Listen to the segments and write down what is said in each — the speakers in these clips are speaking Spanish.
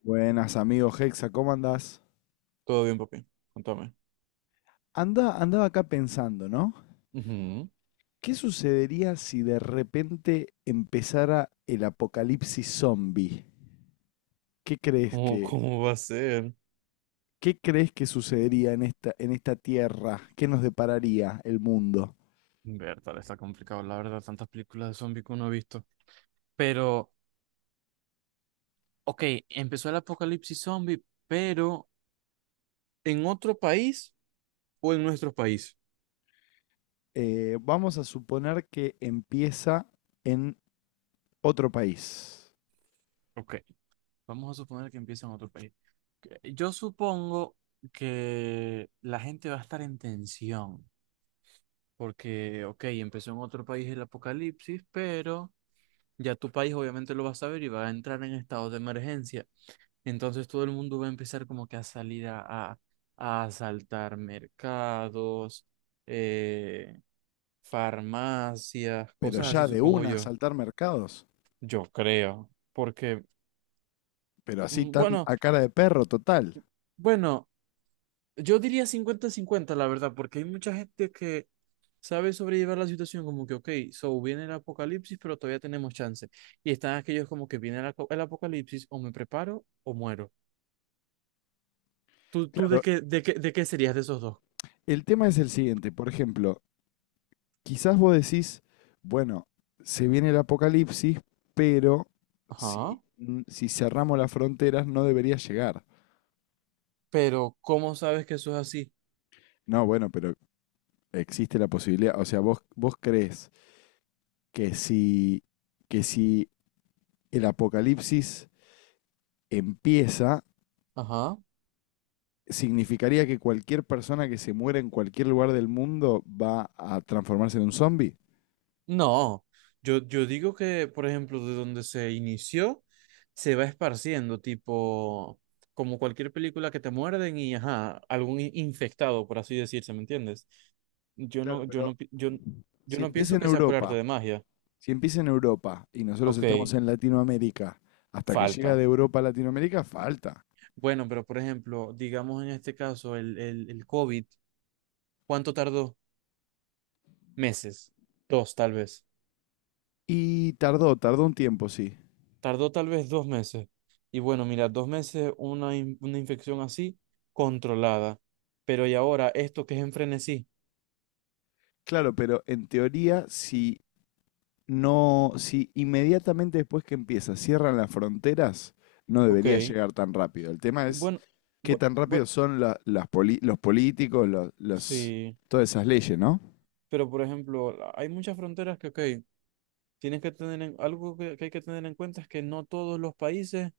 Buenas amigos Hexa, ¿cómo andás? Todo bien, papi. Contame. Andaba acá pensando, ¿no? Ujú. ¿Qué sucedería si de repente empezara el apocalipsis zombie? ¿Qué crees ¿Cómo, que, cómo va a ser? ¿Qué crees que sucedería en esta tierra? ¿Qué nos depararía el mundo? Bertale, está complicado, la verdad, tantas películas de zombie que uno ha visto. Pero, ok, empezó el apocalipsis zombie, pero ¿en otro país o en nuestro país? Vamos a suponer que empieza en otro país, Ok, vamos a suponer que empieza en otro país. Yo supongo que la gente va a estar en tensión, porque, ok, empezó en otro país el apocalipsis, pero ya tu país obviamente lo va a saber y va a entrar en estado de emergencia. Entonces todo el mundo va a empezar como que a salir a, a asaltar mercados, eh, farmacias, pero cosas así, ya de supongo una a yo. saltar mercados, Yo creo, porque, pero así tan bueno, a cara de perro total. bueno, yo diría 50-50, la verdad, porque hay mucha gente que sabe sobrellevar la situación como que, ok, so viene el apocalipsis, pero todavía tenemos chance. Y están aquellos como que viene el apocalipsis, o me preparo o muero. ¿Tú de Claro, qué, de qué, de qué serías de esos dos? el tema es el siguiente, por ejemplo, quizás vos decís, bueno, se viene el apocalipsis, pero Ajá. Si cerramos las fronteras no debería llegar. Pero, ¿cómo sabes que eso es así? No, bueno, pero existe la posibilidad. O sea, vos crees que si, que si el apocalipsis empieza, Ajá. significaría que cualquier persona que se muera en cualquier lugar del mundo va a transformarse en un zombie. No. Yo digo que, por ejemplo, de donde se inició, se va esparciendo, tipo, como cualquier película que te muerden y, ajá, algún infectado, por así decirse, ¿me entiendes? Yo Claro, no, yo pero no, pi- yo, yo si no empieza pienso en que sea por arte Europa de magia. Si empieza en Europa y nosotros Ok, estamos en Latinoamérica, hasta que llega falta. de Europa a Latinoamérica, falta. Bueno, pero por ejemplo, digamos en este caso, el COVID, ¿cuánto tardó? Meses, dos tal vez. Y tardó, tardó un tiempo, sí. Tardó tal vez 2 meses. Y bueno, mira, 2 meses una infección así, controlada. Pero y ahora, esto que es en frenesí. Claro, pero en teoría, no, si inmediatamente después que empieza cierran las fronteras, no Ok. debería llegar tan rápido. El tema es Bueno, qué bu- tan bu- rápido son los políticos, los sí. todas esas leyes, ¿no? Pero por ejemplo, hay muchas fronteras que, ok, tienes que tener algo que hay que tener en cuenta es que no todos los países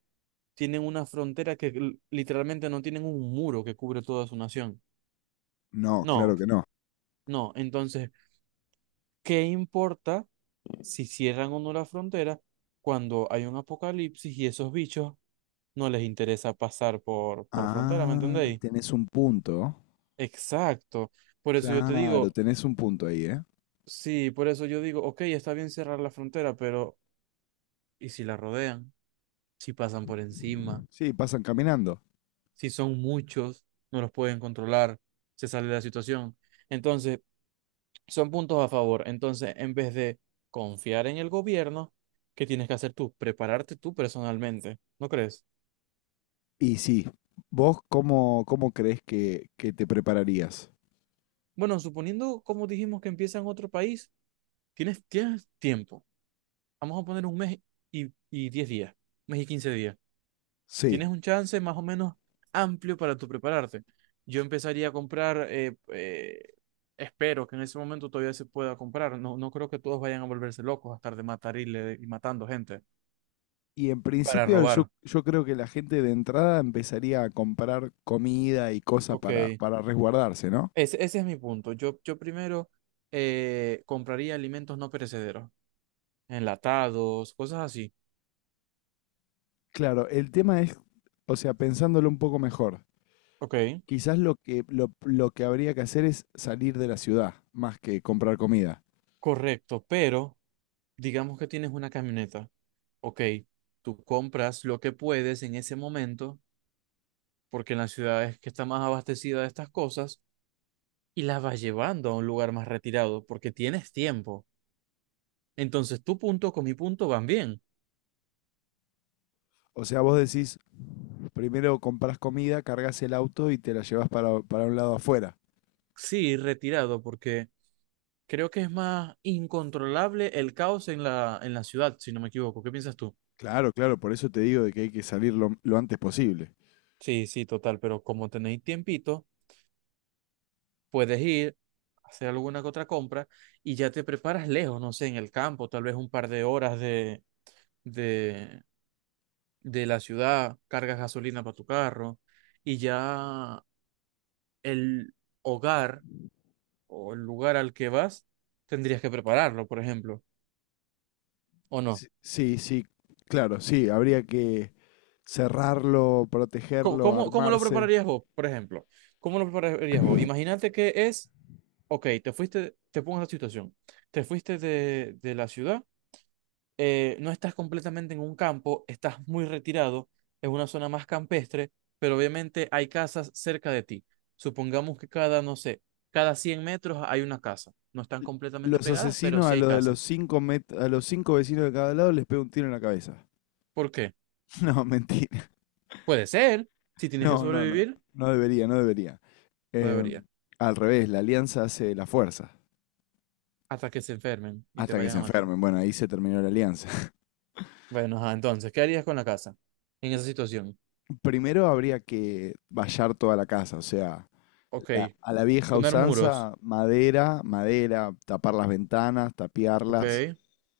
tienen una frontera que literalmente no tienen un muro que cubre toda su nación. No, No, claro que no. no. Entonces, ¿qué importa si cierran o no la frontera cuando hay un apocalipsis y esos bichos no les interesa pasar por frontera? ¿Me Ah, entendéis? tenés un punto. Exacto. Por eso yo te Claro, digo, tenés un punto ahí, ¿eh? sí, por eso yo digo, ok, está bien cerrar la frontera, pero ¿y si la rodean? Si pasan por encima, Sí, pasan caminando. si son muchos, no los pueden controlar, se sale de la situación. Entonces, son puntos a favor. Entonces, en vez de confiar en el gobierno, ¿qué tienes que hacer tú? Prepararte tú personalmente, ¿no crees? Y sí, ¿vos cómo crees que te prepararías? Bueno, suponiendo, como dijimos, que empieza en otro país, tienes tiempo. Vamos a poner un mes y 10 días, un mes y 15 días. Sí. Tienes un chance más o menos amplio para tú prepararte. Yo empezaría a comprar, espero que en ese momento todavía se pueda comprar. No, no creo que todos vayan a volverse locos a estar de matarile y matando gente Y en para principio yo, robar. yo creo que la gente de entrada empezaría a comprar comida y cosas Ok. para resguardarse, ¿no? Ese es mi punto. Yo primero compraría alimentos no perecederos, enlatados, cosas así. Claro, el tema es, o sea, pensándolo un poco mejor, Ok, quizás lo que habría que hacer es salir de la ciudad más que comprar comida. correcto, pero digamos que tienes una camioneta. Ok, tú compras lo que puedes en ese momento, porque en las ciudades que está más abastecida de estas cosas, y las vas llevando a un lugar más retirado, porque tienes tiempo. Entonces, tu punto con mi punto van bien. O sea, vos decís, primero compras comida, cargas el auto y te la llevas para un lado afuera. Sí, retirado, porque creo que es más incontrolable el caos en la ciudad, si no me equivoco. ¿Qué piensas tú? Claro, claro, por eso te digo de que hay que salir lo antes posible. Sí, sí, total, pero como tenéis tiempito, puedes ir, hacer alguna que otra compra y ya te preparas lejos, no sé, en el campo, tal vez un par de horas de, de la ciudad, cargas gasolina para tu carro y ya el hogar o el lugar al que vas tendrías que prepararlo, por ejemplo, ¿o no? Sí, sí, sí, claro, sí, habría que cerrarlo, ¿Cómo, protegerlo, cómo, cómo lo armarse. prepararías vos, por ejemplo? ¿Cómo lo prepararías vos? Imagínate que es ok, te fuiste, te pongo la situación. Te fuiste de la ciudad, no estás completamente en un campo, estás muy retirado, es una zona más campestre, pero obviamente hay casas cerca de ti. Supongamos que cada, no sé, cada 100 metros hay una casa. No están L- completamente Los pegadas, pero asesinos a sí hay los de los casas. cinco met- a los cinco vecinos de cada lado les pega un tiro en la cabeza. ¿Por qué? No, mentira. Puede ser, si tienes que No, no, no. sobrevivir, No debería, no debería. no Em, debería, Al revés, la alianza hace la fuerza. hasta que se enfermen y te Hasta que vayan se a matar. enfermen. Bueno, ahí se terminó la alianza. Bueno, ajá, entonces, ¿qué harías con la casa en esa situación? Primero habría que vallar toda la casa, o sea, Ok, a la vieja poner muros. usanza, madera, madera, tapar las ventanas, Ok, tapiarlas.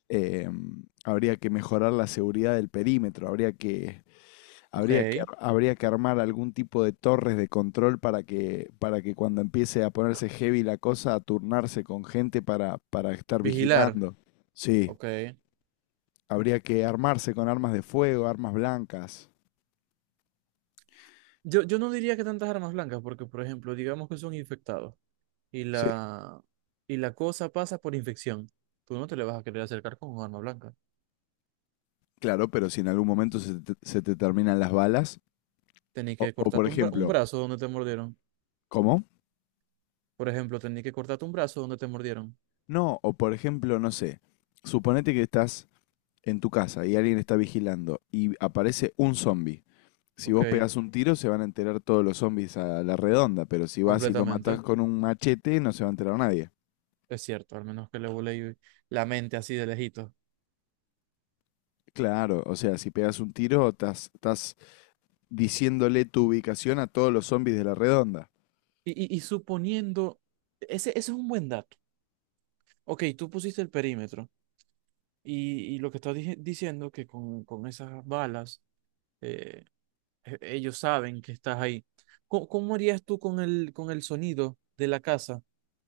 Eh, habría que mejorar la seguridad del perímetro, habría que, ok. habría que, ar- habría que armar algún tipo de torres de control para que cuando empiece a ponerse heavy la cosa, a turnarse con gente para estar Vigilar. vigilando. Sí, Ok, habría que armarse con armas de fuego, armas blancas. yo no diría que tantas armas blancas, porque, por ejemplo, digamos que son infectados y Sí, la, y la cosa pasa por infección. Tú no te le vas a querer acercar con un arma blanca. claro, pero si en algún momento se te terminan las balas, Tenés o, que o por cortarte un ejemplo, brazo donde te mordieron. ¿cómo? Por ejemplo, tenés que cortarte un brazo donde te mordieron. No, o por ejemplo, no sé, suponete que estás en tu casa y alguien está vigilando y aparece un zombie, si Ok, vos pegás un tiro se van a enterar todos los zombies a la redonda, pero si vas y lo matás completamente. con un machete no se va a enterar nadie. Es cierto, al menos que le volé la mente así de lejito. Claro, o sea, si pegas un tiro estás diciéndole tu ubicación a todos los zombies de la redonda. Y suponiendo, ese es un buen dato. Ok, tú pusiste el perímetro y lo que estás diciendo que con esas balas... eh, Ellos saben que estás ahí. ¿Cómo harías tú con el sonido de la casa?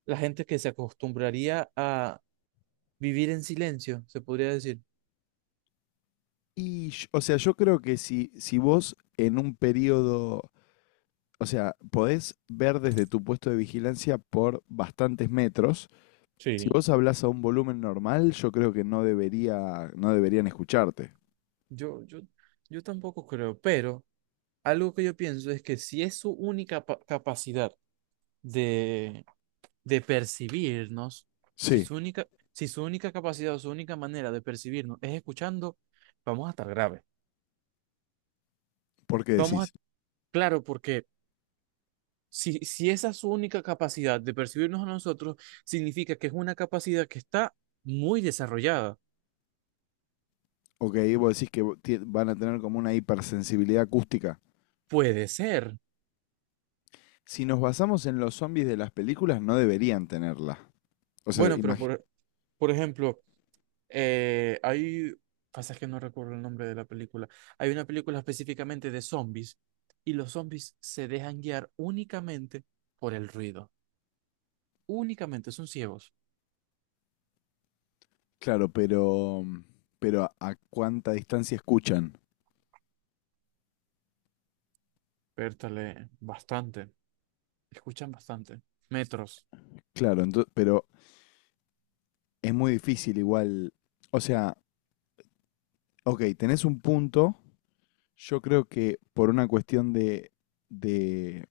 La gente que se acostumbraría a vivir en silencio, se podría decir. O sea, yo creo que si vos en un periodo, o sea, podés ver desde tu puesto de vigilancia por bastantes metros, si Sí. vos hablas a un volumen normal, yo creo que no debería, no deberían escucharte. Yo, yo, yo tampoco creo, pero algo que yo pienso es que si es su única capacidad de, de percibirnos, si Sí, su única, si su única capacidad o su única manera de percibirnos es escuchando, vamos a estar grave. ¿por qué Vamos a, decís? claro, porque si esa es su única capacidad de percibirnos a nosotros, significa que es una capacidad que está muy desarrollada. Ok, vos decís que van a tener como una hipersensibilidad acústica. Puede ser. Si nos basamos en los zombies de las películas, no deberían tenerla. O sea, Bueno, pero por ejemplo, eh, hay, pasa que no recuerdo el nombre de la película, hay una película específicamente de zombies y los zombies se dejan guiar únicamente por el ruido. Únicamente son ciegos. claro, pero a cuánta distancia escuchan. Pértale, bastante. Escuchan bastante. Metros. Claro, pero es muy difícil igual. O sea, ok, tenés un punto. Yo creo que por una cuestión de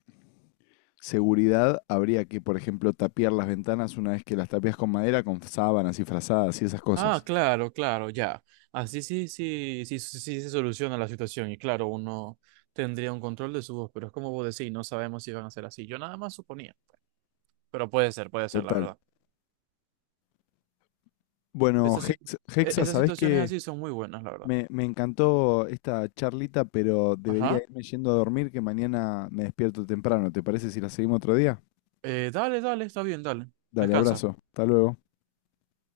seguridad habría que, por ejemplo, tapiar las ventanas una vez que las tapias con madera, con sábanas y frazadas y esas Ah, cosas. claro, claro, ya. Así sí, sí, sí, sí, sí se soluciona la situación y claro, uno tendría un control de su voz, pero es como vos decís, no sabemos si van a ser así. Yo nada más suponía, pero puede ser, la Total. verdad. Bueno, Esas, sit- e- Hexa, esas ¿sabés situaciones qué? así son muy buenas, la verdad. Me encantó esta charlita, pero debería Ajá. irme yendo a dormir, que mañana me despierto temprano. ¿Te parece si la seguimos otro día? Dale, dale, está bien, dale. Dale, Descansa. abrazo. Hasta luego.